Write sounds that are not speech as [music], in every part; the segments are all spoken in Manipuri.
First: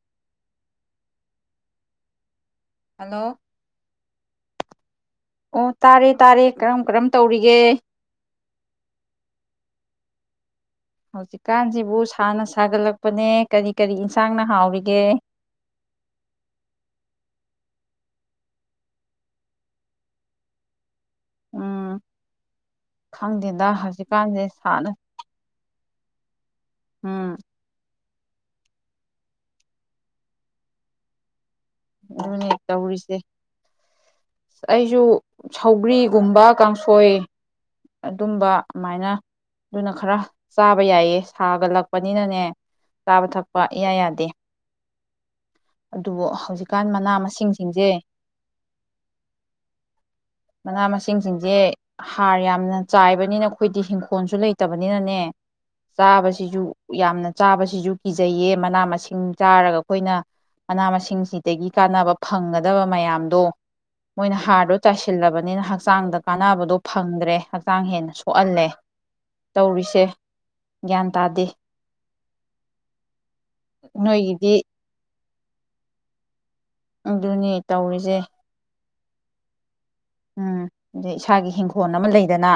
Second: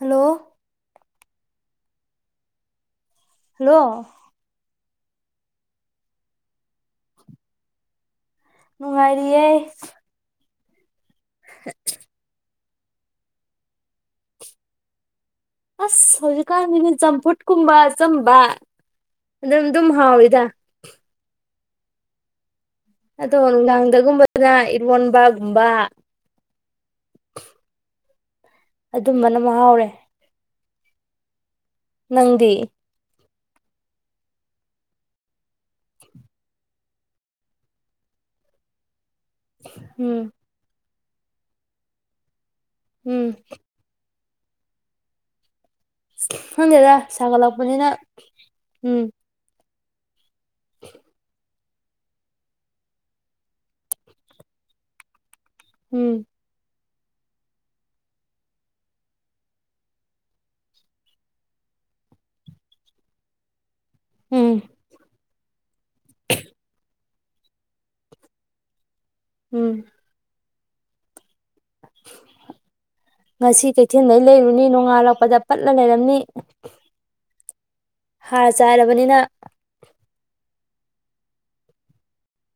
ꯍꯜꯂꯣ ꯍꯜꯂꯣ ꯍꯜꯂꯣ ꯑꯣ ꯇꯥꯔꯦ ꯇꯥꯔꯦ ꯀꯔꯝ ꯀꯔꯝ ꯇꯧꯔꯤꯒꯦ ꯃꯨꯉꯥꯔꯤꯌꯦ ꯍꯧꯖꯤꯛꯀꯥꯟꯁꯤꯕꯨ ꯁꯥꯟꯅꯁꯤ ꯁꯥꯒꯠꯂꯛꯄꯅꯦ ꯀꯔꯤ ꯀꯔꯤ ꯌꯦꯟꯁꯥꯡꯅ ꯍꯥꯎꯔꯤꯒꯦ ꯑꯁ ꯍꯧꯖꯤꯛꯀꯥꯟꯒꯤꯅꯦ ꯆꯝꯐꯨꯠ ꯀꯨꯝꯕ ꯑꯆꯝꯕ ꯑꯗꯨꯝ ꯑꯗꯨꯝ ꯍꯥꯎꯋꯤꯗ ꯑꯝ ꯑꯗꯣ ꯅꯨꯡꯗꯥꯡꯗꯒꯨꯝꯕꯗꯅ ꯁꯥꯅ ꯏꯔꯣꯟꯕꯒꯨꯝꯕ ꯎꯝ ꯑꯗꯨꯝꯕꯅ ꯃꯍꯥꯎꯔꯦ ꯑꯗꯨꯅꯦ ꯅꯪꯗꯤ ꯇꯧꯔꯤꯁꯦ ꯑꯩꯁꯨ ꯁꯒ꯭ꯔꯤꯒꯨꯝꯕ ꯀꯥꯡꯁꯣꯏ ꯑꯗꯨꯝꯕ ꯑꯗꯨꯃꯥꯏꯅ ꯑꯗꯨꯅ ꯈꯔ ꯎꯝ ꯆꯥꯕ ꯍꯥꯏꯕ ꯌꯥꯏꯌꯦ ꯁꯥꯒꯠꯂꯛꯄꯅꯤꯅꯅꯦ ꯎꯝ ꯆꯥꯕ ꯊꯛꯄ ꯏꯌꯥ ꯌꯥꯗꯦ ꯑꯗꯨꯕꯨ ꯍꯧꯖꯤꯛꯀꯥꯟ ꯍꯪꯗꯦꯗ ꯃꯅꯥ ꯆꯒ ꯂꯥꯛꯄꯅꯤꯅ ꯃꯁꯤꯡꯁꯤꯡꯁꯦ ꯎꯝ ꯃꯅꯥ ꯃꯁꯤꯡꯁꯤꯡꯁꯦ ꯍꯥꯔ ꯌꯥꯝꯅ ꯆꯥꯏꯕꯅꯤꯅ ꯑꯩꯈꯣꯏꯗꯤ ꯍꯤꯡꯈꯣꯜꯁꯨ ꯂꯩꯇꯕꯅꯤꯅꯅꯦ ꯎꯝ ꯆꯥꯕꯁꯤꯁꯨ ꯌꯥꯝꯅ ꯆꯥꯕꯁꯤꯁꯨ ꯀꯤꯖꯩꯌꯦ ꯃꯅꯥ ꯃꯁꯤꯡ ꯆꯥꯔꯒ ꯑꯩꯈꯣꯏꯅ ꯃꯅꯥ ꯃꯁꯤꯡꯁꯤꯗꯒꯤ ꯀꯥꯟꯅꯕ ꯐꯪꯒꯗꯕ ꯃꯌꯥꯝꯗꯣ ꯃꯣꯏꯅ ꯎꯝ ꯍꯥꯔꯗꯣ ꯆꯥꯏꯁꯤꯜꯂꯕꯅꯤꯅ ꯍꯛꯆꯥꯡꯗ ꯀꯥꯟꯅꯕꯗꯣ ꯐ ꯐꯪꯗ꯭ꯔꯦ ꯍꯛꯆꯥꯡ ꯍꯦꯟꯅ ꯁꯣꯛꯍꯜꯂꯦ꯫ ꯎꯝ ꯇꯧꯔꯤꯁꯦ ꯒ꯭ꯌꯥꯟ ꯇꯥꯗꯦ ꯉꯁꯤ ꯀꯩꯊꯦꯜꯗꯩ ꯅꯣꯏꯒꯤꯗꯤ ꯂꯩꯔꯨꯅꯤ ꯅꯣꯡꯉꯥꯜꯂꯛ ꯄꯗ ꯄꯠꯂ ꯂꯩꯔꯝꯅꯤ꯫ ꯑꯗꯨꯅꯦ ꯫ ꯇꯧꯔꯤꯁꯦ꯫ ꯕꯅꯤꯅ ꯎꯝ ꯑꯗꯩ ꯏꯁꯥꯒꯤ ꯍꯤꯡꯈꯣꯜ ꯑꯃ ꯂꯩꯗꯅ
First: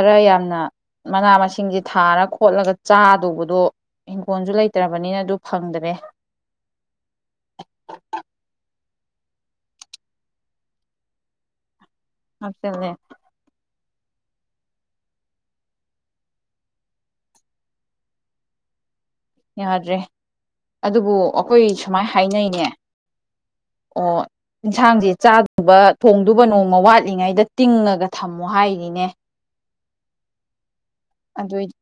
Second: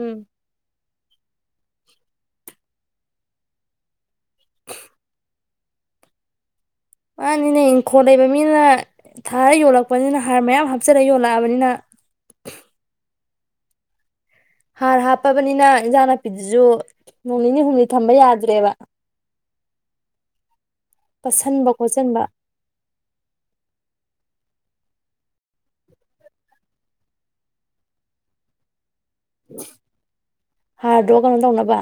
ꯎꯝ ꯌꯥꯝꯅ ꯃꯅꯥ ꯃꯁꯤꯡꯁꯦ ꯊꯥꯔ ꯈꯣꯠꯂꯒ ꯆꯥꯗꯧꯕꯗꯣ ꯏꯪꯈꯣꯜꯁꯨ ꯂꯩꯇ꯭ꯔꯕꯅꯤꯅ ꯑꯗꯨ ꯐꯪꯗ꯭ꯔꯦ꯫ ꯃꯥꯅꯤꯅꯦ ꯏꯪꯈꯣꯜ ꯂꯩꯕ ꯃꯤꯅ ꯊꯥꯔ ꯌꯣꯜꯂꯛꯄꯅꯤꯅ ꯍꯥꯔ ꯃꯌꯥꯝ ꯍꯥꯞꯆꯤꯜꯂ ꯌꯣꯜꯂꯛꯑꯕꯅꯤꯅ ꯍꯥꯞꯆꯜꯂꯦ ꯍꯥꯔ ꯍꯥꯞꯄꯕꯅꯤꯅ ꯏꯟꯖꯥꯡ ꯅꯥꯄꯤꯗꯨꯁꯨ ꯅꯣꯡ ꯅꯤꯅꯤ ꯍꯨꯝꯅꯤ ꯊꯝꯕ ꯌꯥꯗ꯭ꯔꯦꯕ꯫ ꯌꯥꯗ꯭ꯔꯦ ꯑꯗꯨꯕꯨ ꯑꯩꯈꯣꯏ ꯄꯠꯁꯟꯕ ꯁꯨꯃꯥꯏꯅ ꯈꯣꯠꯆꯟꯕ ꯍꯥꯏꯅꯩꯅꯦ ꯑꯣ ꯌꯦꯟꯁꯥꯡꯁꯦ ꯆꯥꯗꯕ ꯊꯣꯡꯗꯨꯕ ꯅꯣꯡꯃ ꯋꯥꯠꯂꯤꯉꯩꯗ ꯇꯤꯡꯉꯒ ꯊꯝꯃꯣ ꯍꯥꯏꯔꯤꯅꯦ꯫ ꯍꯥꯔꯗꯣ ꯀꯩꯅꯣ ꯑꯗꯨ ꯇꯧꯅꯕ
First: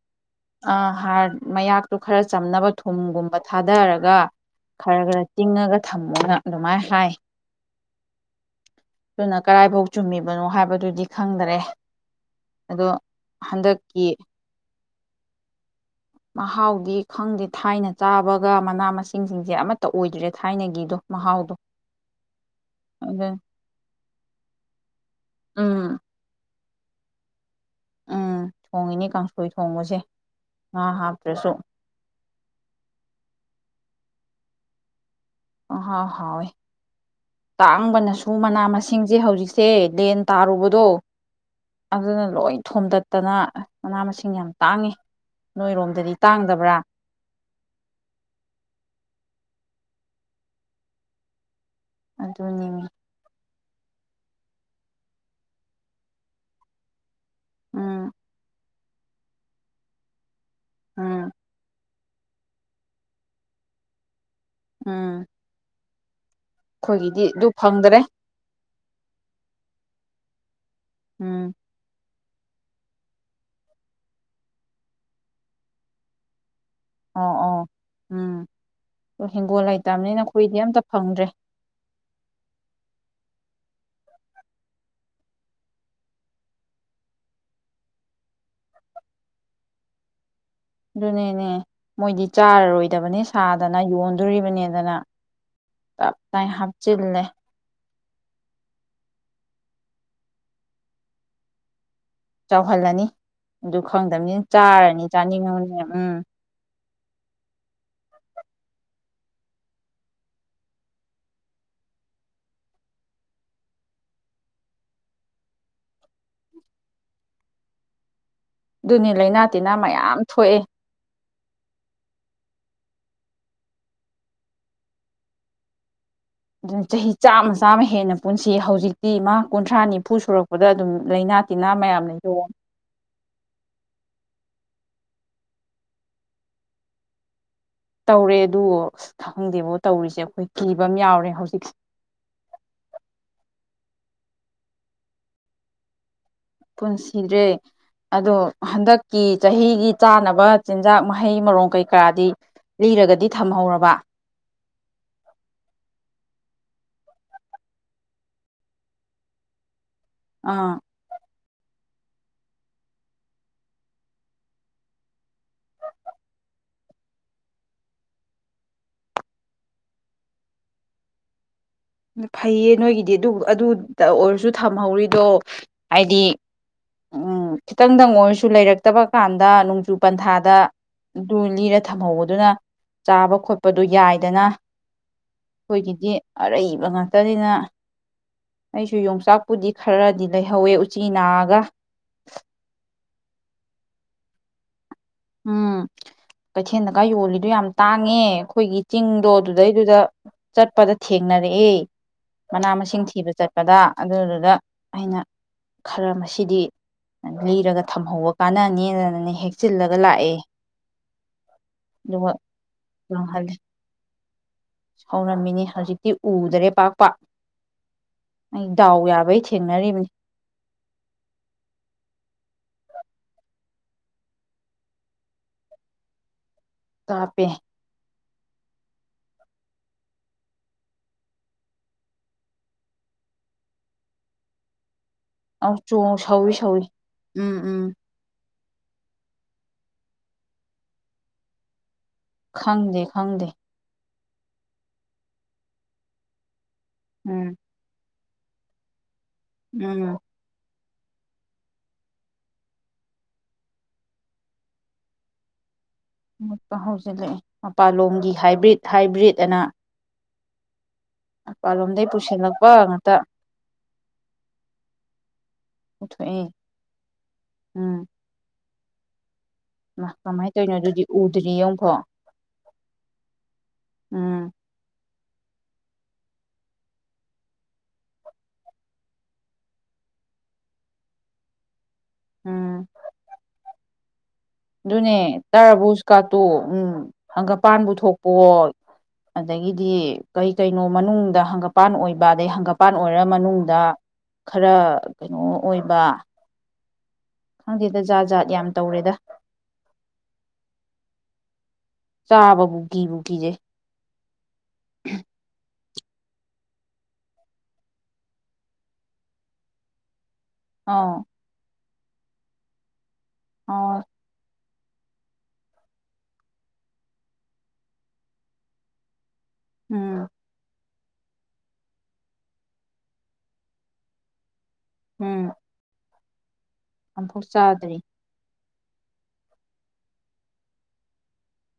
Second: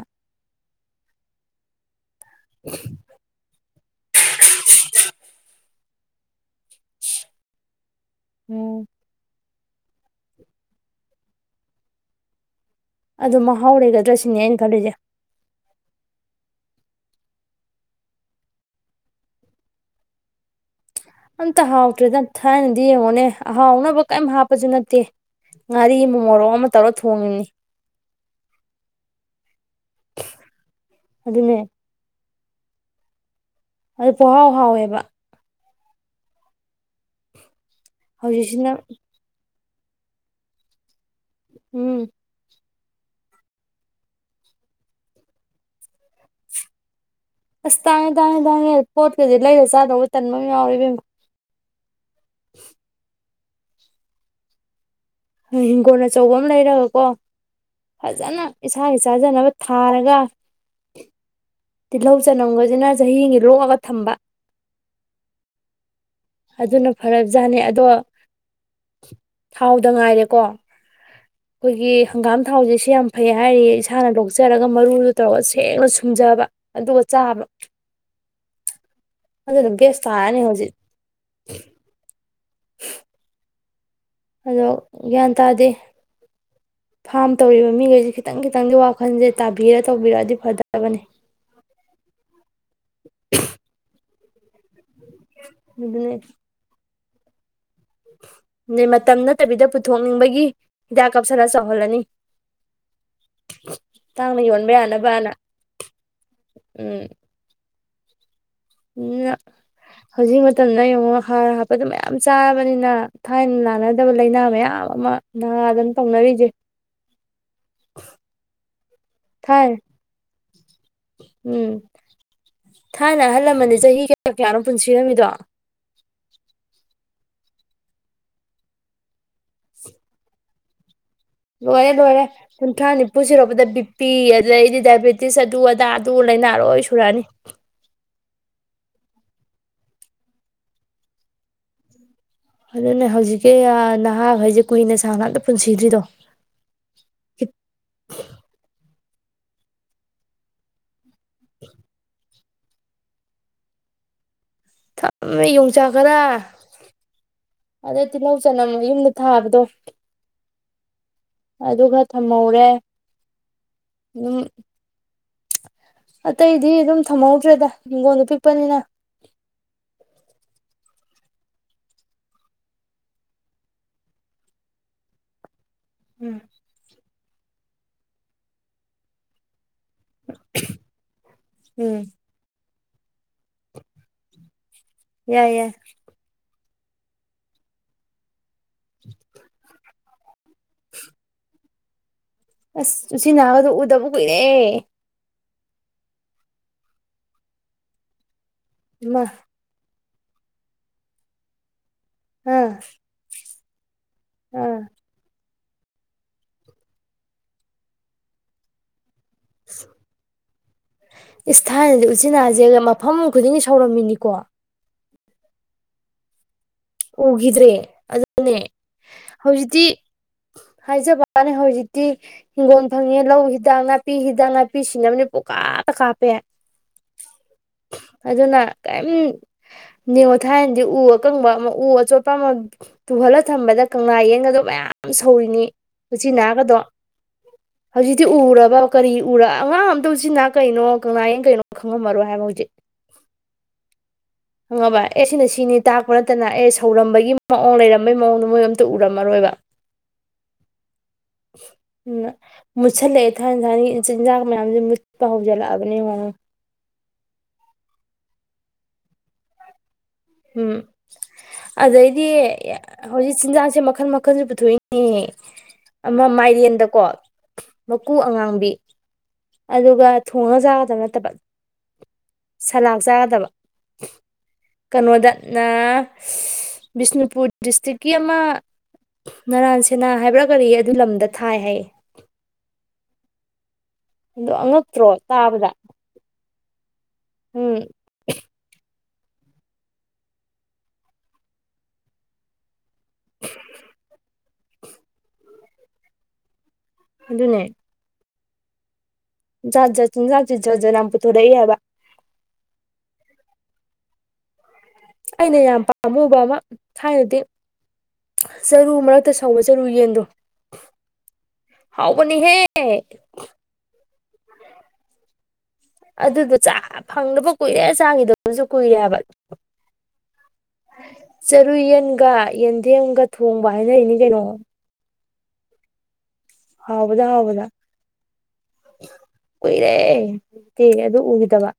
ꯍꯥꯔ ꯃꯌꯥ ꯛ ꯈꯔ ꯆꯝꯅꯕ ꯊꯨꯝꯒꯨꯝꯕ ꯊꯥ ꯊꯥꯊꯔꯒ ꯈꯔ- ꯈꯔ ꯇꯤꯡꯉꯒ ꯊꯝꯃꯣꯅ ꯑꯗꯨꯃꯥꯏꯅ ꯍꯥꯏ꯫ ꯎꯝ꯫ ꯀꯔꯥꯏꯐꯥꯎ ꯆꯨꯝꯃꯤꯕꯅꯣ ꯍꯥꯏꯕꯗꯨꯗꯤ ꯈꯪꯗꯔꯦ꯫ ꯑꯗꯣ ꯑꯗꯨ ꯃꯍꯥꯎ ꯍꯟꯗꯛꯀꯤ ꯂꯩꯒꯗ꯭ꯔꯥ ꯁꯤꯅꯦ ꯑꯩꯅ ꯈꯂꯤꯖꯤ꯫ ꯗꯤ ꯈꯪꯗꯦ ꯊꯥꯏꯅ ꯆꯥꯕꯒ ꯃꯅꯥ ꯃꯁꯤꯡꯁꯤꯡꯁꯦ ꯑꯃꯠꯇ ꯑꯣꯏꯗ꯭ꯔꯦ ꯊꯥꯏꯅꯒꯤꯗꯣ꯫ ꯃꯍꯥꯎꯗꯣ ꯑꯝꯇ ꯍꯥꯎꯇ꯭ꯔꯦꯗ ꯊꯥꯏꯅꯗꯤ ꯌꯦꯡꯉꯣꯅꯦ ꯑꯗꯨ ꯑꯍꯥꯎꯅꯕ ꯀꯩꯝ ꯍꯥꯞꯄꯁꯨ ꯅꯠꯇꯦ ꯉꯥꯔꯤ ꯎꯝ ꯑꯃ ꯃꯣꯔꯣꯛ ꯑꯃ ꯇꯧꯔ ꯊꯣꯡꯉꯤꯕꯅꯤ꯫ ꯎꯝ ꯊꯣꯡꯉꯤꯅꯦ ꯀꯥꯡꯁꯣꯏ ꯊꯣꯡꯕꯁꯦ ꯉꯥ ꯍꯥꯞꯇ꯭ꯔꯁꯨ ꯑꯗꯨꯅꯦ ꯑꯗꯨ ꯄꯣꯍꯥꯎ ꯍꯥꯎꯋꯦꯕ꯫ ꯄꯥꯍꯥꯎ -ꯍꯥꯎꯣꯏ꯫ ꯇꯥꯡꯕꯅꯁꯨ ꯃꯅꯥ ꯍꯧꯖꯤꯛꯁꯤꯅ ꯃꯁꯤꯡꯁꯦ ꯍꯧꯖꯤꯛ ꯁꯦ ꯂꯦꯟ ꯇꯥꯔꯨꯕꯗꯣ ꯎꯝ ꯑꯗꯨꯅ ꯂꯣꯏ ꯊꯣꯝꯗꯠꯇꯅ ꯃꯅꯥ - ꯃꯁꯤꯡ ꯌꯥꯝ ꯇꯥꯡꯉꯤ ꯅꯣꯏꯔꯣꯝꯗꯗꯤ ꯇꯥꯡꯗꯕ꯭ꯔꯥ? ꯑꯁ ꯇꯥꯡꯉꯦ - ꯇꯥꯡꯉꯦ - ꯇꯥꯡꯉꯦ ꯄꯣꯠꯀꯩꯁꯦ ꯂꯩꯔ ꯆꯥꯗꯧꯒ ꯇꯟꯕ ꯑꯃ ꯌꯥꯎꯔꯤꯕꯦꯝꯃ꯫ ꯑꯗꯨꯅꯤꯅꯦ꯫ ꯍꯤꯡꯒꯣꯜ ꯑꯆꯧꯕ ꯑꯃ ꯂꯩꯔꯒꯀꯣ ꯎꯝ ꯐꯖꯅ ꯏꯁꯥꯒꯤ ꯆꯥꯖꯅꯕ ꯊꯥꯔꯒ ꯎꯝ ꯇꯤꯜꯍꯧ ꯆꯅꯝꯁꯤꯅ ꯆꯍꯤꯒꯤ ꯂꯣꯛꯑꯒ ꯊꯝꯕ ꯑꯝ ꯑꯗꯨꯅ ꯐꯔꯕꯖꯥꯠꯅꯤ ꯑꯗꯣ ꯐꯪꯗ꯭ꯔꯦ ꯊꯥꯎꯗ ꯉꯥꯏꯔꯦꯀꯣ ꯎꯝ ꯑꯩꯈꯣꯏꯒꯤ ꯍꯪꯒꯥꯝ ꯊꯥꯎꯁꯦ ꯁꯤ ꯌꯥꯝ ꯐꯩ ꯍꯥꯏꯔꯤ ꯏꯁꯥꯅ ꯂꯣꯛꯆꯔꯒ ꯃꯔꯨꯗꯨꯣ ꯇꯧꯔꯒ ꯁꯦꯡꯅ ꯁꯨꯝꯖꯕ ꯑꯗꯨꯒ ꯆꯥꯕ ꯑꯗ ꯍꯤꯡꯒꯣꯜ ꯑꯗꯨꯅ ꯕꯦꯁ ꯂꯩꯇꯕꯅꯤꯅ ꯇꯥꯔꯅꯤ ꯑꯩꯈꯣꯏꯗꯤ ꯍꯧꯖꯤꯛ ꯑꯝꯇ ꯐꯪꯗ꯭ꯔꯦ ꯑꯗꯣ ꯒ꯭ꯌꯥꯟ ꯇꯥꯗꯦ ꯐꯥꯝ ꯇꯧꯔꯤꯕ ꯃꯤꯈꯩꯁꯦ ꯈꯤꯇꯪ ꯈꯤꯇꯪꯗꯤ ꯋꯥꯈꯜꯁꯦ ꯇꯥꯕꯤꯔ ꯇꯧꯕꯤꯔꯗꯤ ꯐꯖꯦ ꯑꯗꯨꯅꯦꯅꯦ ꯃꯣꯏꯗꯤ ꯆꯥꯔꯔꯣꯏꯗꯕꯅꯤ ꯁꯥꯗꯅ ꯌꯣꯟꯗꯣꯔꯤꯕꯅꯤꯅ ꯗꯅ ꯇꯥꯏ ꯍꯥꯞ ꯆꯨꯝꯅ ꯅ ꯃꯇꯝ ꯅꯠꯇꯕꯤꯗ ꯄꯨꯊꯣꯛꯅꯤꯡꯕꯒꯤ ꯍꯤꯗꯥꯛ ꯀꯥꯞꯁꯤꯜꯂ ꯆꯥꯎꯍꯜꯂꯅꯤ ꯆꯥꯎꯍꯜꯂꯅꯤ ꯑꯗꯨ ꯇꯥꯡꯅ ꯈꯪꯗꯕꯅꯤꯅ ꯌꯣꯟꯕ ꯆꯥꯔꯅꯤ ꯌꯥꯅꯕꯅ ꯆꯥꯅꯤꯡꯉꯅꯤ ꯎꯝ ꯎꯝ ꯍꯧꯖꯤꯛ ꯃꯇꯝꯗ ꯌꯦꯡꯉꯣ ꯍꯥꯔ ꯍꯥꯞꯄꯗ ꯃꯌꯥꯝ ꯆꯥꯕꯅꯤꯅ ꯊꯥꯏꯅ ꯂꯥꯟꯅꯗꯕ ꯂꯥꯏꯅꯥ ꯃꯌꯥꯝ ꯑꯃ ꯅꯥꯥꯗꯅ ꯇꯧꯅꯔꯤꯁꯦ ꯑꯗꯨꯅꯤ ꯂꯥꯏꯅꯥ ꯊꯥꯏ ꯇꯤꯟꯅꯥ ꯃꯌꯥꯝ ꯊꯣꯛꯑꯦ ꯎꯝ ꯊꯥꯏꯅ ꯑꯍꯜꯂꯝꯃꯅꯤ ꯆꯍꯤ ꯀꯌꯥ ꯀꯌꯥꯔꯣꯝ ꯄꯨꯟꯁꯤꯔꯝꯃꯤꯗꯣ ꯑꯗꯨꯅ ꯆꯍꯤ ꯆꯥꯝꯃ ꯆꯥꯝꯃ ꯍꯦꯟꯅ ꯄꯨꯟꯁꯤ ꯍꯧꯖꯤꯛꯇꯤ ꯃꯥ ꯀꯨꯟꯊ꯭ꯔꯥ ꯅꯤꯐꯨ ꯁꯨꯔꯛꯄꯗ ꯑꯗꯨꯝ ꯂꯥꯏꯅꯥ ꯇꯤꯟꯅꯥ ꯂꯣꯏꯔꯦ ꯃꯌꯥꯝꯅ ꯂꯣꯏꯔꯦ ꯌꯣꯝ ꯀꯨꯟꯊ꯭ꯔꯥ ꯅꯤꯐꯨ ꯁꯔꯛꯄꯗ ꯕꯤꯄꯤ ꯑꯗꯨꯗꯩꯗꯤ ꯗꯥꯏꯕꯦꯇꯤꯁ ꯑꯗꯨ ꯑꯗꯥ ꯑꯗꯨ ꯂꯥꯏꯅꯥ ꯂꯣꯏ ꯁꯨꯔꯛꯑꯅꯤ ꯇꯧꯔꯦ ꯑꯗꯨ ꯑꯁ ꯈꯪꯗꯦꯕꯣ ꯇꯧꯔꯤꯁꯦ ꯑꯩꯈꯣꯏ ꯀꯤꯕ ꯑꯃ ꯌꯥꯎꯔꯦ ꯍꯧꯖꯤꯛ ꯑꯗꯨꯅꯦ ꯍꯧꯖꯤꯛꯀꯤ ꯅꯍꯥꯈꯩꯁꯦ ꯀꯨꯏꯅ ꯁꯥꯥꯡ ꯉꯇ ꯄꯨꯟꯁꯤꯗ꯭ꯔꯤꯗꯣ ꯄꯨꯟꯁꯤꯗ꯭ꯔꯦ ꯑꯗꯣ ꯍꯟꯗꯛ ꯀꯤ ꯆꯍꯤꯒꯤ ꯆꯥꯅꯕ ꯆꯤꯟꯖꯥꯛ ꯍꯩ ꯃꯔꯣꯡ ꯀꯩꯀꯥꯗꯤ ꯂꯤꯔꯒꯗꯤ ꯊꯝꯍꯧꯔꯕ ꯊꯝꯃꯦ ꯌꯣꯡꯆꯥꯛ ꯈꯔꯥ ꯑꯗꯩ ꯇꯤꯜꯍꯧ ꯆꯅꯝ ꯌꯨꯝꯗ ꯊꯥꯕꯗꯣ ꯑꯥ ꯑꯗꯨꯒ ꯊꯝꯍꯧꯔꯦ ꯑꯗꯨꯝ ꯑꯇꯩꯗꯤ ꯑꯗꯨꯝ ꯊꯝꯍꯧꯗ꯭ꯔꯦꯗ ꯍꯤꯡꯒꯣꯟꯜꯗ ꯄꯤꯛꯄꯅꯤꯅ ꯐꯩꯌꯦ ꯅꯣꯏꯒꯤꯗꯤ ꯑꯗꯨ ꯑꯗꯨ ꯑꯣꯏꯔꯁꯨ ꯊꯝꯍꯧꯔꯤꯗꯣ ꯍꯥꯏꯗꯤ ꯎꯝ ꯈꯤꯇꯪꯗꯪ ꯑꯣꯏꯔꯁꯨ ꯂꯩꯔꯛꯇꯕ ꯀꯥꯟꯗ ꯨ ꯄꯟꯊꯥꯗ ꯑꯗꯨ ꯂꯤꯔ ꯎꯝ ꯊꯝꯍꯧꯕꯗꯨꯅ ꯆꯥꯕ ꯈꯣꯠꯄꯗ ꯌꯥꯏꯗꯅ ꯌꯥꯏ ꯌꯥꯏ ꯑꯩꯈꯣꯏꯒꯤꯗꯤ ꯑꯔꯩ ꯉꯥꯛꯇꯅꯤꯅ ꯑꯩꯁꯨ ꯌꯣꯡꯆꯥꯛꯄꯨꯗꯤ ꯈꯔꯥꯗꯤ ꯂꯩꯍꯧꯋꯦ ꯎꯆꯤ ꯅꯥꯒ ꯑꯁ ꯎ ꯅꯥꯒꯗ ꯎꯗꯕ ꯀꯨꯏꯔꯦ ꯎꯝ ꯀꯩꯊꯦꯜꯗꯒ ꯌꯣꯜꯂꯤꯗꯨꯣ ꯌꯥꯝ ꯇꯥꯡꯉꯦ ꯑꯩꯈꯣꯏꯒꯤ ꯏꯃꯥ ꯆꯤꯡꯗꯣ ꯑꯗꯨꯗꯩꯗꯨꯗ ꯆꯠꯄꯗ ꯊꯦꯡꯅꯔꯦ ꯑꯦ ꯑꯥ ꯃꯅꯥ ꯃꯁꯤꯡ ꯊꯤꯕ ꯆꯠꯄꯗ ꯑꯗꯨꯗꯨꯗ ꯑꯥ ꯑꯩꯅ ꯈꯔ ꯃꯁꯤꯗꯤ ꯂꯤꯔꯒ ꯊꯝꯍꯧꯕ ꯀꯥꯟꯅꯅꯦꯅꯅꯅꯤ ꯍꯦꯛ ꯆꯜꯂꯛ ꯏꯁ ꯊꯥꯏꯅꯗꯤ ꯑꯗꯨꯒ ꯎꯆꯤꯟꯅꯥꯁꯦ ꯃꯐꯝ ꯈꯨꯗꯤꯡꯒꯤ ꯁꯧꯔꯝꯃꯤꯅꯤꯀꯣ ꯁꯥꯎꯔꯝꯃꯤꯅꯤ ꯍꯧꯖꯤꯛꯇꯤ ꯎꯗ꯭ꯔꯦ ꯎꯈꯤꯗ꯭ꯔꯦ ꯑꯗꯨꯅꯦ ꯗꯥꯎ ꯌꯥꯕꯩ ꯍꯧꯖꯤꯛꯇꯤ ꯊꯦꯡꯅꯔꯤꯕꯅꯤ ꯍꯥꯏꯖꯕꯅꯦ ꯍꯧꯖꯤꯛꯇꯤ ꯍꯤꯡꯒꯣꯜ ꯐꯪꯉꯦ ꯂꯧ ꯍꯤꯗꯥꯛ ꯅꯥꯄꯤ ꯍꯤꯗꯥꯛ ꯅꯥꯄꯤ ꯁꯤꯅꯕꯅꯦ ꯄꯨꯣꯛꯀꯥꯇ ꯀꯥꯞꯄꯦ ꯀꯥꯄꯦ ꯑꯗꯨꯅ ꯀꯔꯤꯝ ꯅꯤꯉꯣꯊꯥꯏꯅꯗꯤ ꯎ ꯑꯀꯪꯕ ꯑꯃ ꯎ ꯑꯆꯣꯠꯄ ꯑꯃ ꯇꯨꯍꯜꯂ ꯊꯝꯕꯗ ꯀꯪꯂꯥ ꯌꯦꯡꯒꯗꯕ ꯃꯌꯥꯝ ꯌꯥꯝ ꯁꯧꯔꯤꯅꯤ ꯑꯧ ꯎꯆ ꯆꯣ ꯎꯆꯆꯤ ꯁꯧꯏ ꯅꯥꯒꯗꯣ ꯁꯧꯏ ꯎꯝ ꯎꯝ ꯍꯧꯖꯤꯛꯇꯤ ꯎꯔꯕ ꯀꯔꯤ ꯎꯔ ꯑꯉꯥꯡ ꯑꯝꯇ ꯎꯆꯤꯟꯅꯥ ꯀꯩꯅꯣ ꯀꯪꯂꯥ ꯌꯦꯟ ꯀꯩꯅꯣ ꯈꯪꯉꯝꯃꯔꯣꯏ ꯍꯥꯏꯕ ꯍꯧꯖꯤꯛ ꯈꯪꯗꯦ ꯈꯪꯗꯦ ꯍꯪꯉꯕ ꯑꯦ ꯁꯤꯅ ꯁꯤꯅꯤ ꯇꯥꯛꯄ ꯅꯠꯇꯅ ꯑꯦ ꯊꯧꯔꯝꯕꯒꯤ ꯎꯝ ꯃꯑꯣꯡ ꯂꯩꯔ ꯃꯧꯣꯏ ꯎ ꯃꯔ ꯑꯣꯏꯕ ꯎꯝ ꯎ ꯃꯨꯠꯁꯤꯜꯂꯛꯑꯦ ꯊꯥꯏꯅ ꯊꯥꯏꯅꯒꯤ ꯆꯤꯟꯖꯥꯛ ꯃꯌꯥꯝꯁꯦ ꯃꯨꯠꯄ ꯍꯧꯖꯤꯜꯂꯛꯑꯒ ꯎ ꯇ ꯍꯁ ꯃꯄꯥꯟꯂꯣꯝꯒꯤ ꯍꯥꯏꯕ꯭ꯔꯤꯠ ꯍꯥꯏꯕ꯭ꯔꯤꯠ ꯑꯅ ꯍꯝ ꯑꯗ ꯃꯄꯥꯟꯂꯣꯝꯗꯩ ꯏꯗꯤ ꯄꯨꯁꯤꯜꯂꯛꯄ ꯉꯥꯛꯇ ꯍꯧꯖꯤꯛ ꯆꯤꯟꯖꯁꯦ ꯃ ꯃꯈꯜ ꯃꯈꯜꯁꯨ ꯄꯨꯊꯣꯛꯏꯅꯦ ꯑꯃ ꯄꯨꯊꯣꯛꯑꯦ ꯃꯥꯏꯔꯦꯟꯗꯀꯣ ꯎꯝ ꯃꯀꯨ ꯑꯉꯥꯡꯕꯤ ꯑꯗꯨꯒ ꯃꯥ ꯀꯃꯥꯏꯅ ꯊꯣꯡꯉꯒ ꯇꯧꯔꯤꯅꯣ ꯆꯥꯒꯗꯕ ꯑꯗꯨꯗꯤ ꯅꯠꯇꯕ ꯎꯗ꯭ꯔꯤꯌꯦ ꯑꯃꯨꯛꯐꯥꯎ ꯁꯂꯥꯠ ꯆꯥꯒꯗꯕ ꯎꯝ ꯀꯩꯅꯣꯗ ꯅ ꯕꯤꯁꯅꯨꯄꯨꯔ ꯗꯤꯁꯇ꯭ꯔꯤꯛꯀꯤ ꯑꯃ ꯅꯔꯥꯟ ꯁꯦꯅꯥ ꯍꯥꯏꯕ꯭ꯔꯥ ꯀꯔꯤ ꯑꯗꯨ ꯂꯝꯗ ꯊꯥꯏ ꯍꯥꯏꯌꯦ ꯎꯝ ꯑꯗꯣ ꯑꯉꯛꯇ꯭ꯔꯣ ꯑꯗꯨꯅꯦ ꯇꯥꯕꯗ ꯇꯥꯕꯨꯁꯨ ꯀꯥꯠꯇꯣ ꯎꯝ ꯎꯝ ꯍꯪꯒꯄꯥꯟꯕꯨ ꯊꯣꯛꯄꯣ ꯑꯗꯒꯤꯗꯤ ꯀꯩ ꯀꯩꯅꯣ ꯃꯅꯨꯡꯗ ꯍꯪꯒꯄꯥꯟ ꯑꯣꯏꯕ ꯑꯗꯩ ꯍꯪꯒ ꯄꯥꯟ ꯑꯣꯏꯔ ꯃꯅꯨꯡꯗ ꯈꯔ ꯀꯩꯅꯣ ꯑꯣꯏꯕ ꯑꯗꯨꯅꯦ ꯍꯪꯒꯤꯦꯗꯖꯥꯖꯥꯠ ꯌꯥꯝ ꯇꯧꯔꯦꯗ ꯖꯥꯠ ꯖꯠ ꯆꯤꯟꯖꯥꯠ ꯖꯥꯠꯖꯠ ꯌꯥꯝ ꯄꯨꯊꯣꯔꯛꯏꯦ ꯍꯥꯏꯕ ꯆꯥꯕ ꯕꯨꯀꯤꯕꯨꯀꯤꯖꯦ ꯑꯅꯦ ꯌꯥ ꯑꯃꯨꯕ ꯑꯃ ꯊꯥꯏꯅꯗꯤ ꯆꯔꯨ ꯃꯔꯛꯇ ꯁꯧꯕ ꯆꯔꯨ ꯌꯦꯟꯗꯣ ꯑꯥ ꯍꯥꯎꯕꯅꯤꯍꯦ ꯑ ꯑꯗꯨꯗꯣ ꯆꯥ ꯐꯪꯅꯕ ꯀꯨꯏꯔꯦ ꯆꯥꯈꯤꯗꯅꯁꯨ ꯀꯨꯏꯔꯦꯕ ꯎꯝ ꯆꯔꯨꯌꯦꯟꯒ ꯌꯦꯟꯊꯦꯝꯒ ꯊꯣꯡꯕ ꯍꯥꯏꯅꯔꯤꯅꯤ ꯀꯩꯅꯣ ꯎꯝ ꯍꯥꯎꯕꯗ ꯄꯥꯡꯊꯣꯛ ꯍꯥꯎꯕꯗ ꯆꯥꯗ꯭ꯔꯤ ꯀꯨꯏꯔꯦ ꯎꯦ ꯑꯗꯨ ꯎꯈꯤꯗꯕ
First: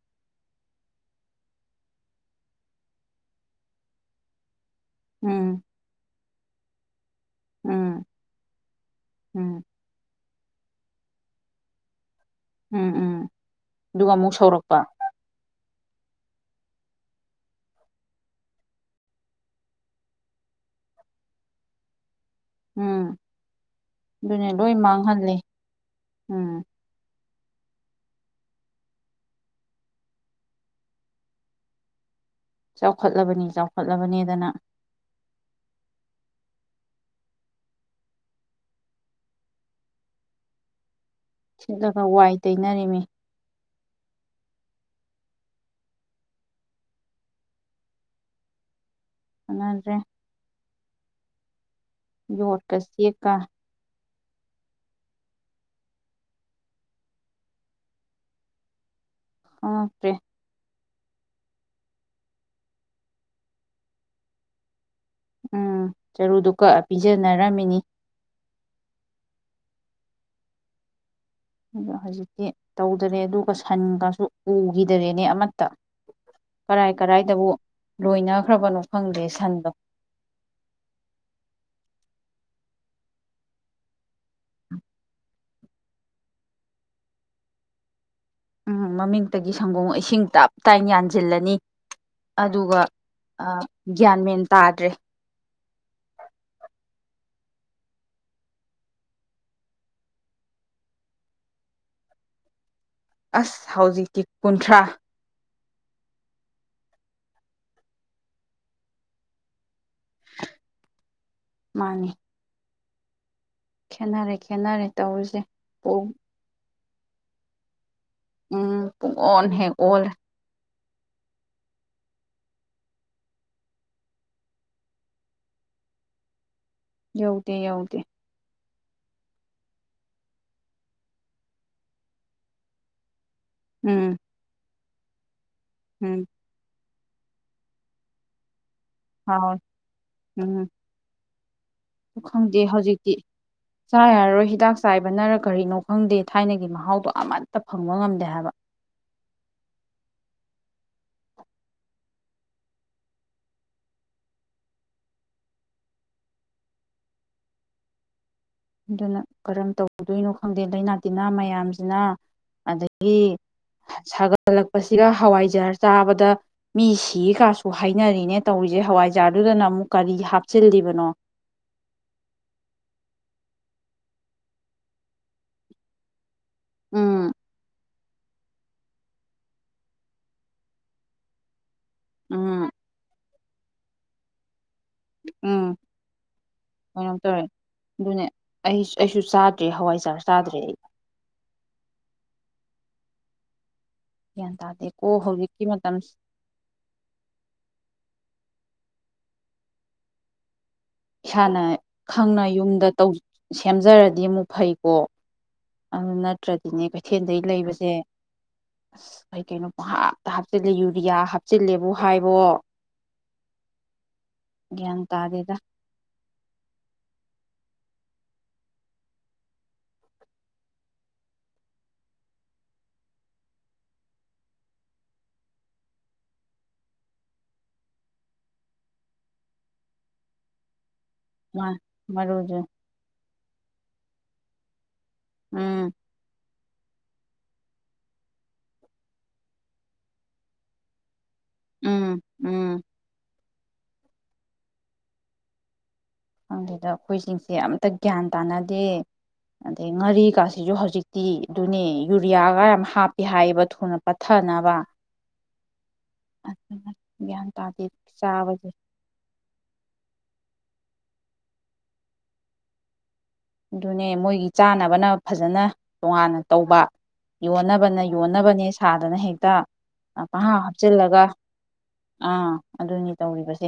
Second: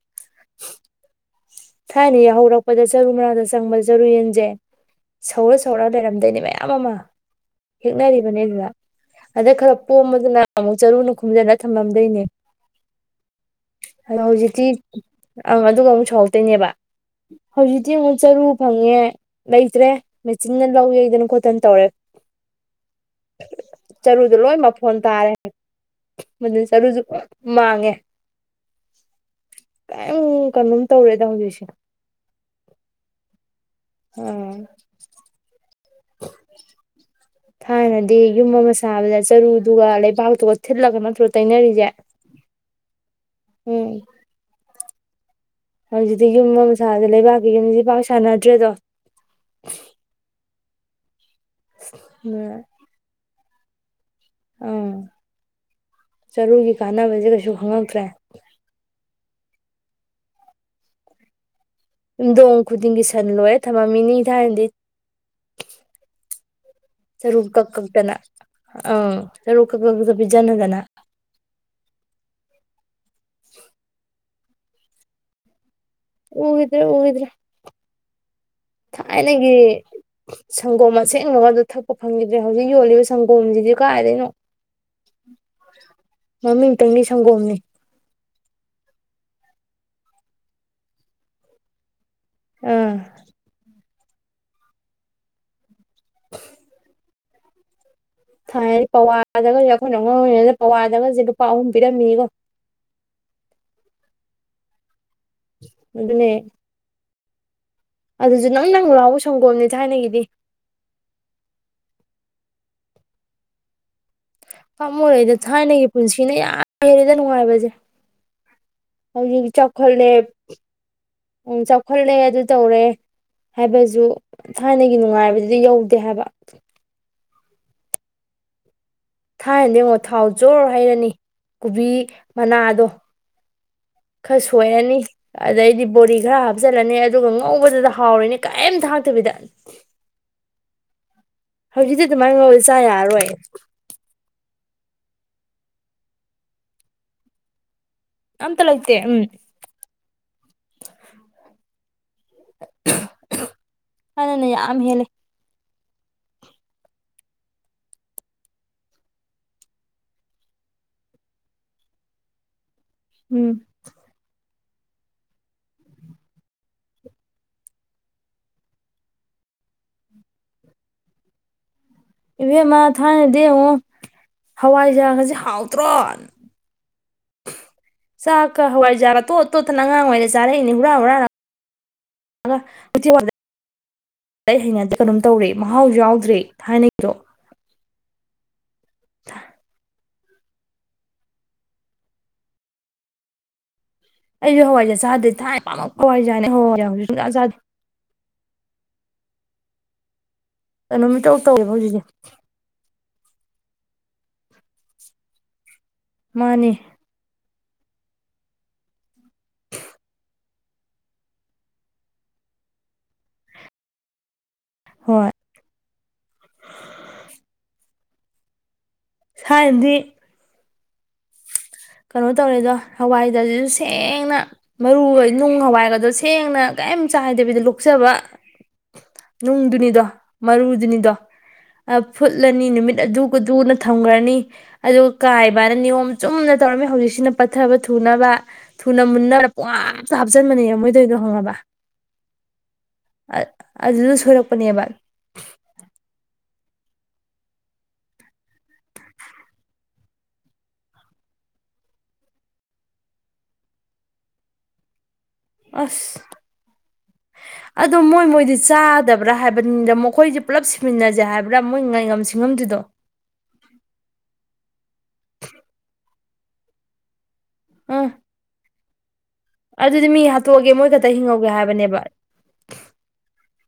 ꯊꯥꯏꯅ ꯌꯥꯍꯧꯔꯛꯄꯗ ꯆꯔꯨ ꯃꯅꯥꯗ ꯆꯪꯕꯗ ꯆꯔꯨ ꯌꯦꯟꯁꯦ ꯁꯧꯔ ꯎꯝ ꯁꯧꯔ ꯂꯩꯔꯝꯗꯣꯏꯅꯦꯕ ꯃꯌꯥꯝ ꯑꯃ ꯎꯝ ꯍꯦꯛꯅꯔꯤꯕꯅꯦ ꯑꯗꯨꯗ ꯑꯗ ꯎꯝ ꯈꯔ ꯄꯣꯝꯝꯕꯗꯨꯅ ꯑꯃꯨꯛ ꯆꯔꯨꯅ ꯈꯨꯝꯖꯟꯅ ꯊꯝꯃꯝꯗꯣꯏꯅꯦ ꯎꯝ ꯎꯝ ꯍ ꯑꯗꯨꯒ ꯑꯃꯨꯛ ꯍꯧꯖꯤꯛꯇꯤ ꯁꯧꯔꯛꯄ ꯑ ꯑꯗꯨꯒ ꯑꯃꯨꯛ ꯁꯧ ꯇꯩꯅꯦꯕ ꯍꯧꯖꯤꯛꯇꯤ ꯑꯃꯨꯛ ꯆꯔꯨ ꯐꯪꯉꯦ ꯂꯩꯇ꯭ꯔꯦ ꯃꯦꯆꯤꯟꯅ ꯂꯧ ꯌꯩꯗꯅ ꯈꯣꯠꯇꯅ ꯇꯧꯔꯦ ꯎꯝ ꯆꯔꯨꯗꯣ ꯑꯗꯨꯅꯦ ꯂꯣꯏ ꯃꯐꯣꯟ ꯇꯥꯔꯦ ꯃꯥꯡꯍꯜꯂꯤ ꯎꯝ ꯃꯗꯨꯅ ꯆꯔꯨꯁꯨ ꯃꯥꯡꯉꯦ ꯀꯩꯝ ꯀꯩꯅꯣꯝ ꯇꯧꯔꯦꯗ ꯍꯧꯖꯤꯛꯁꯦ ꯆꯥꯎꯈꯠꯂꯕꯅꯤ ꯆꯥꯎ ꯈꯠꯂꯕꯅꯦꯗꯅ ꯑꯥ [inaudible] ꯊꯥꯏꯅꯗꯤ ꯌꯨꯝ ꯑꯃ ꯁꯥꯕꯗ ꯆꯔꯨꯗꯨꯒ ꯂꯩꯕꯥꯛꯇꯨꯒ ꯊꯤꯠꯂꯒ ꯅꯠꯇ꯭ꯔ ꯁꯤꯠꯂꯒ ꯋꯥꯏ ꯇꯩꯅꯔꯤꯃꯤ ꯎꯝ ꯍꯧꯖꯤꯛꯇꯤ ꯌꯨꯝ ꯑꯃ ꯁꯥꯗ ꯂꯩꯕꯥꯛꯀꯤ ꯌꯨꯝꯁꯤꯗꯤ ꯄꯥꯛ ꯁꯥꯟꯅꯗꯔꯦꯗꯣ ꯁꯥꯅꯗꯔꯦ ꯖꯣꯠ ꯀ ꯆꯦꯛ ꯀ ꯑꯥ ꯆꯔꯨꯒꯤ ꯀꯥꯟꯅꯕꯁꯦ ꯀꯩꯁꯨ ꯈꯪꯉꯛꯇ꯭ꯔꯦ ꯈꯪꯉꯛꯇꯔꯦ ꯌꯨꯝꯊꯣꯡ ꯈꯨꯗꯤꯡꯒꯤ ꯁꯟ ꯂꯣꯏꯔꯥ ꯊꯝꯃꯝꯃꯤꯅꯤ ꯊꯥꯏꯅꯗꯤ ꯎꯝ ꯆꯔꯨꯗꯨ ꯀꯛꯑ ꯄꯤꯖꯅꯔꯝꯃꯤꯅꯤ ꯑꯩ ꯆꯔꯨ ꯀꯛꯄꯗꯨ ꯄꯤꯖꯅꯗꯅ ꯑꯗꯣ ꯍꯧꯖꯤꯛꯇꯤ ꯇꯧꯗꯔꯦ ꯗꯔꯦ ꯑꯗꯨꯒ ꯁꯟꯒꯁꯨ ꯎꯈꯤꯗꯔꯦꯅꯦ ꯑꯃꯠꯇ ꯎꯈꯤꯗꯔꯦ ꯀꯔꯥꯏ ꯎꯈꯤꯗꯔꯦ ꯀꯔꯥꯏꯗꯕꯨ ꯂꯣꯏꯅꯈ꯭ꯔꯕꯅꯣ ꯈꯪꯗ꯭ꯔꯦ ꯊꯥꯏꯅꯒꯤ ꯁꯟꯗꯣ ꯁꯪꯒꯣꯝ ꯑꯁꯦꯡꯕꯒꯗ ꯊꯛꯄ ꯐꯪꯒꯤꯗꯔꯦ ꯍꯧꯖꯤꯛ ꯍꯧꯖꯤꯛ ꯌꯣꯜꯂꯤꯕ ꯁꯪꯒꯣꯝꯁꯤꯗꯤ ꯀꯥꯏꯗꯩꯅꯣ ꯃꯃꯤꯡꯇꯒꯤ ꯁꯪꯒꯣꯝꯅꯤ ꯎꯝ ꯃꯃꯤꯡꯇꯒꯤ ꯁꯪꯒꯣꯝ ꯏꯁꯤꯡ ꯇꯞ ꯇꯥꯏꯅ ꯌꯥꯟꯁꯤꯜꯂꯅꯤ ꯑꯗꯨꯒ ꯑꯥ ꯑ ꯒꯌꯥꯟ ꯃꯦꯟ ꯇꯥꯗꯔꯦ ꯊꯥꯏꯅꯗꯤ ꯄꯋꯥꯗꯒ ꯑꯩꯈꯣꯏꯅ ꯑꯉꯥꯡ ꯑꯣꯏꯔꯤꯉꯩꯗ ꯄꯋꯥꯗꯒꯁꯦ ꯂꯨꯄꯥ ꯑꯍꯨꯝ ꯄꯤꯔꯝꯃꯤꯅꯤꯗꯣ ꯑꯁ ꯍꯧꯖꯤꯛꯇꯤ ꯀꯨꯟꯊ꯭ꯔꯥ ꯑꯗꯨꯅꯦ꯫ ꯑꯗꯨꯁꯨ ꯅꯪ - ꯅꯪ ꯂꯥꯎ ꯁꯪꯒꯣꯝꯅꯤ꯫ ꯊꯥꯏꯅꯒꯤꯗꯤ ꯈꯦꯟꯅꯔꯦ ꯄꯥꯝꯃꯨꯔꯦꯗ ꯊꯥꯏꯅꯒꯤ ꯄꯨꯟꯁꯤꯅ ꯌꯥꯝ ꯍ°ꯜꯂꯦꯗ ꯅꯨꯡꯉꯥꯏꯕꯁꯤ ꯎꯝ ꯍꯧꯖꯤꯛ ꯄꯨꯡꯑꯣꯟ ꯍꯦꯛ ꯆꯥꯎꯈꯠꯂꯦ ꯑꯣꯜꯂꯦ ꯎꯝ ꯆꯥꯎꯈꯠꯂꯦ ꯑꯗꯨ ꯇꯧꯔꯦ ꯍꯥꯏꯕꯁꯨ ꯊꯥꯏꯅꯒꯤ ꯅꯨꯡꯉꯥꯏꯕꯗꯨꯗꯤ ꯌꯧꯗꯦ ꯍꯥꯏꯕ ꯌꯧꯗꯦ ꯌꯧꯗꯦ ꯊꯥꯏ ꯅꯗ ꯌꯦꯡꯉꯣ ꯊꯥꯎ ꯖꯣꯔ ꯍꯩꯔꯅꯤ ꯀꯣꯕꯤ ꯃꯅꯥꯗꯣ ꯎꯝ ꯈꯔ ꯁꯣꯏꯔꯅꯤ ꯑꯗꯩꯗꯤ ꯕꯣꯔꯤ ꯎꯝ ꯈꯔ ꯍꯥꯞꯆꯤꯜꯂꯅꯤ ꯑꯗꯨꯒ ꯉꯧꯕꯗꯗ ꯍꯥꯎꯔꯅꯤ ꯀꯩꯑꯝ ꯍꯥꯎꯏ ꯎꯝ ꯍꯧꯖꯤꯛꯇꯤ ꯑꯗꯨꯃꯥꯏꯅ ꯈꯪꯗꯦ ꯉꯧꯔ ꯆꯥ ꯍꯧꯖꯤꯛꯇꯤ ꯌꯥꯔꯔꯣꯏ ꯆꯥ ꯌꯥꯔꯔꯣꯏ ꯍꯤꯗꯥꯛ ꯆꯥꯏꯕꯅ ꯀꯔꯤꯅꯣ ꯈꯪꯗꯦ ꯊꯥꯏꯅꯒꯤ ꯃꯍꯥꯎꯗꯣ ꯑꯃꯠꯇ ꯐꯪꯕ ꯉꯝꯗꯦ ꯍꯥꯏꯕ ꯑꯝꯇ ꯂꯥꯏꯇꯦ ꯎꯝ ꯍꯅꯅ ꯌꯥꯝ ꯍꯦꯂꯦ ꯑꯗꯨꯅ ꯀꯔꯝ ꯇꯧꯗꯣꯏꯅꯣ ꯈꯪꯗꯦ ꯂꯥꯏꯅꯥ ꯇꯤꯟꯅꯥ ꯃꯌꯥꯝꯁꯤꯅ ꯑꯗꯒꯤꯩ ꯎꯝ ꯁꯒ ꯒꯜꯂꯛꯄꯁꯤꯒ ꯍꯋꯥꯏꯖꯥꯔ ꯆꯥꯕꯗ ꯃꯤ ꯁꯤ ꯀꯥꯁꯨ ꯍꯥꯏꯅꯔꯤꯅꯦ ꯇꯧꯔꯤꯁꯦ ꯍꯋꯥꯏꯖꯥꯔꯗꯨꯗꯅ ꯑꯃꯨꯛ ꯀꯔꯤ ꯍꯥꯞꯆꯤꯜꯂꯤꯕꯅꯣ ꯏꯕꯦꯝꯃ ꯊꯥꯏꯅꯗꯤ ꯌꯦꯡꯉꯣ ꯍꯋꯥꯏꯖꯥꯒꯁꯤ ꯍꯥꯎꯇ꯭ꯔꯣ ꯎꯝ ꯆꯥꯛꯀ ꯍꯋꯥꯏꯖꯥꯔꯥ ꯑꯣꯠꯇꯣꯠꯇꯅ ꯑꯉꯥꯡꯋꯥꯏꯔ ꯆꯥꯔꯛꯏꯅꯦ ꯍꯨꯔꯥ ꯍꯨꯔꯥ ꯎꯝ ꯍꯩꯅꯗꯤ ꯀꯩꯅꯣꯝ ꯇꯧꯔꯦ ꯎꯝ ꯃꯍꯥꯎꯁꯨ ꯌꯥꯎꯗ꯭ꯔꯦ ꯊꯥꯏꯅꯒꯤꯗꯣ ꯀꯩꯅꯣꯝ ꯇꯧꯔꯦ ꯑꯗꯨꯅꯦ ꯑꯩ ꯑꯩꯁꯨ ꯆꯥꯗ꯭ꯔꯦ ꯍꯋꯥꯏꯖꯥꯔꯁꯦ ꯆꯗ꯭ꯔꯦ ꯑꯩ ꯒ꯭ꯌꯥꯟ ꯑꯩꯁꯨ ꯍꯋꯥꯏꯖꯥ ꯇꯥꯗꯦꯀꯣ ꯆꯥꯗ꯭ꯔꯦ ꯍꯧꯖꯤꯛꯀꯤ ꯊꯥꯏꯅꯄꯥꯃꯛꯄ ꯃꯇꯝꯁꯤ ꯍꯋꯥꯏꯖꯥꯠꯅꯦ ꯍꯋꯥꯏꯏ ꯍꯧꯖꯤꯛ ꯁꯨꯡꯁꯥ ꯆꯗꯦ ꯀꯩꯅꯣꯝ ꯏꯇꯧ ꯏꯁꯥꯅ ꯇꯧꯋꯦꯕ ꯍꯧꯖꯤꯛꯁꯦ ꯈꯪꯅ ꯌꯨꯝꯗ ꯇꯧ ꯁꯦꯝꯖꯔꯗꯤ ꯑꯃꯨꯛ ꯐꯩꯀꯣ ꯑꯗꯨ ꯃꯥꯅꯤ ꯅꯠꯇ꯭ꯔꯗꯤꯅꯦ ꯀꯩꯊꯦꯜꯗ ꯂꯩꯕꯁ ꯁꯦ ꯑꯁ ꯀꯩ ꯀꯩꯅꯣ ꯄꯥꯞꯍꯥꯞꯇ ꯍꯥꯞꯆꯤꯜꯂꯦ ꯌꯨꯔꯤꯌꯥ ꯍꯥꯞꯆꯤꯜꯂꯦꯕꯨ ꯍꯥꯏꯕꯣ ꯒ꯭ꯌꯥꯟ ꯍꯣꯏ ꯇꯥꯗꯗ ꯊꯥꯏꯅꯗꯤ ꯀꯩꯅꯣ ꯇꯧꯔꯦꯗꯣ ꯍꯋꯥꯏꯗꯖꯤꯁꯨ ꯁꯦꯡꯅ ꯃꯔꯨ ꯅꯨꯡ ꯍꯋꯥꯏꯒꯗꯣ ꯁꯦꯡꯅ ꯀꯔꯤꯝ ꯆꯥꯏꯗꯕꯤꯗ ꯂꯣꯛꯆꯕ ꯅꯨꯡꯗꯨꯅꯤꯗꯣ ꯃꯔꯨꯗꯨꯅꯤꯗꯣ ꯃꯥ ꯑ ꯃꯔꯨꯁꯦ ꯐꯨꯠꯂꯅꯤ ꯅꯨꯃꯤꯠ ꯑꯗꯨꯗꯨꯅ ꯊꯝꯈ꯭ꯔꯅꯤ [inaudible] ꯑꯗꯨꯒ ꯀꯥꯏꯕꯅ ꯎꯝ ꯅꯤꯌꯣꯝ ꯆꯨꯝꯅ ꯇꯧꯔꯝꯃꯦ ꯍꯧꯖꯤꯛꯁꯤꯅ ꯄꯠꯊꯕ ꯊꯨꯅꯕ ꯊꯨꯅ ꯃꯨꯟꯅꯔ ꯄꯣꯥꯞꯇ ꯍꯥꯞꯆꯟꯕꯅꯦ ꯃꯣꯏꯗꯣꯏꯗꯣ ꯍꯪꯉꯕ ꯎꯝ ꯎꯝ ꯑꯗꯨꯗ ꯁꯣꯏꯔꯛꯄꯅꯦꯕ ꯑꯗꯨꯗꯨꯗ ꯑꯩꯈꯣꯏꯁꯤꯡꯁꯦ ꯑꯝꯇ ꯒ꯭ꯌꯥꯟ ꯇꯥꯅꯗꯦ ꯑꯗꯩ ꯉꯥꯔꯤꯒꯁꯤꯁꯨ ꯍꯧꯖꯤꯛꯇꯤ ꯑꯗꯨꯅꯦ ꯌꯨꯔꯤꯌꯥꯒ ꯌꯥꯝ ꯍꯥꯞꯄꯤꯦ ꯍꯥꯏꯌꯦꯕ ꯊꯨꯅ ꯄꯠꯊꯅꯕ ꯑꯁ ꯑꯗꯨꯅ ꯒ꯭ꯌꯥꯟ ꯇꯥꯗꯦ ꯑꯗꯣ ꯃꯣꯏ ꯃꯣꯏꯗꯤ ꯆꯥꯕꯁꯦ ꯆꯥꯗꯕ꯭ꯔꯥ ꯍꯥꯏꯕꯅꯤꯗ ꯃꯈꯣꯏꯁꯦ ꯄꯨꯜꯂꯞ ꯁꯤꯃꯤꯟꯅꯁꯦ ꯍꯥꯏꯕ꯭ꯔꯥ ꯃꯣꯏ ꯉꯥꯏꯉꯝ ꯉꯝꯗꯨꯗꯣ ꯑꯗꯨꯅꯦ ꯃꯣꯏꯒꯤ ꯆꯥꯅꯕꯅ ꯐꯖꯅ ꯇꯣꯉꯥꯟꯅ ꯇꯧꯕ ꯌꯣꯟꯅꯕꯅ ꯎꯝ ꯌꯣꯟꯅꯕꯅꯦ ꯊꯥꯗꯅ ꯍꯦꯛ ꯇ ꯑꯗꯨꯗꯤ ꯃꯤ ꯄꯍꯥ ꯍꯥꯠꯇꯣꯛꯑꯒꯦ ꯃꯣꯏ ꯈꯛꯇ ꯍꯥꯞꯆꯤꯜꯂꯒ ꯍꯤꯡꯍꯧꯒꯦ ꯍꯥꯏꯕꯅꯦꯕ ꯑꯥ ꯑꯗꯨꯅꯤ ꯇꯧꯔꯤꯕꯁꯦ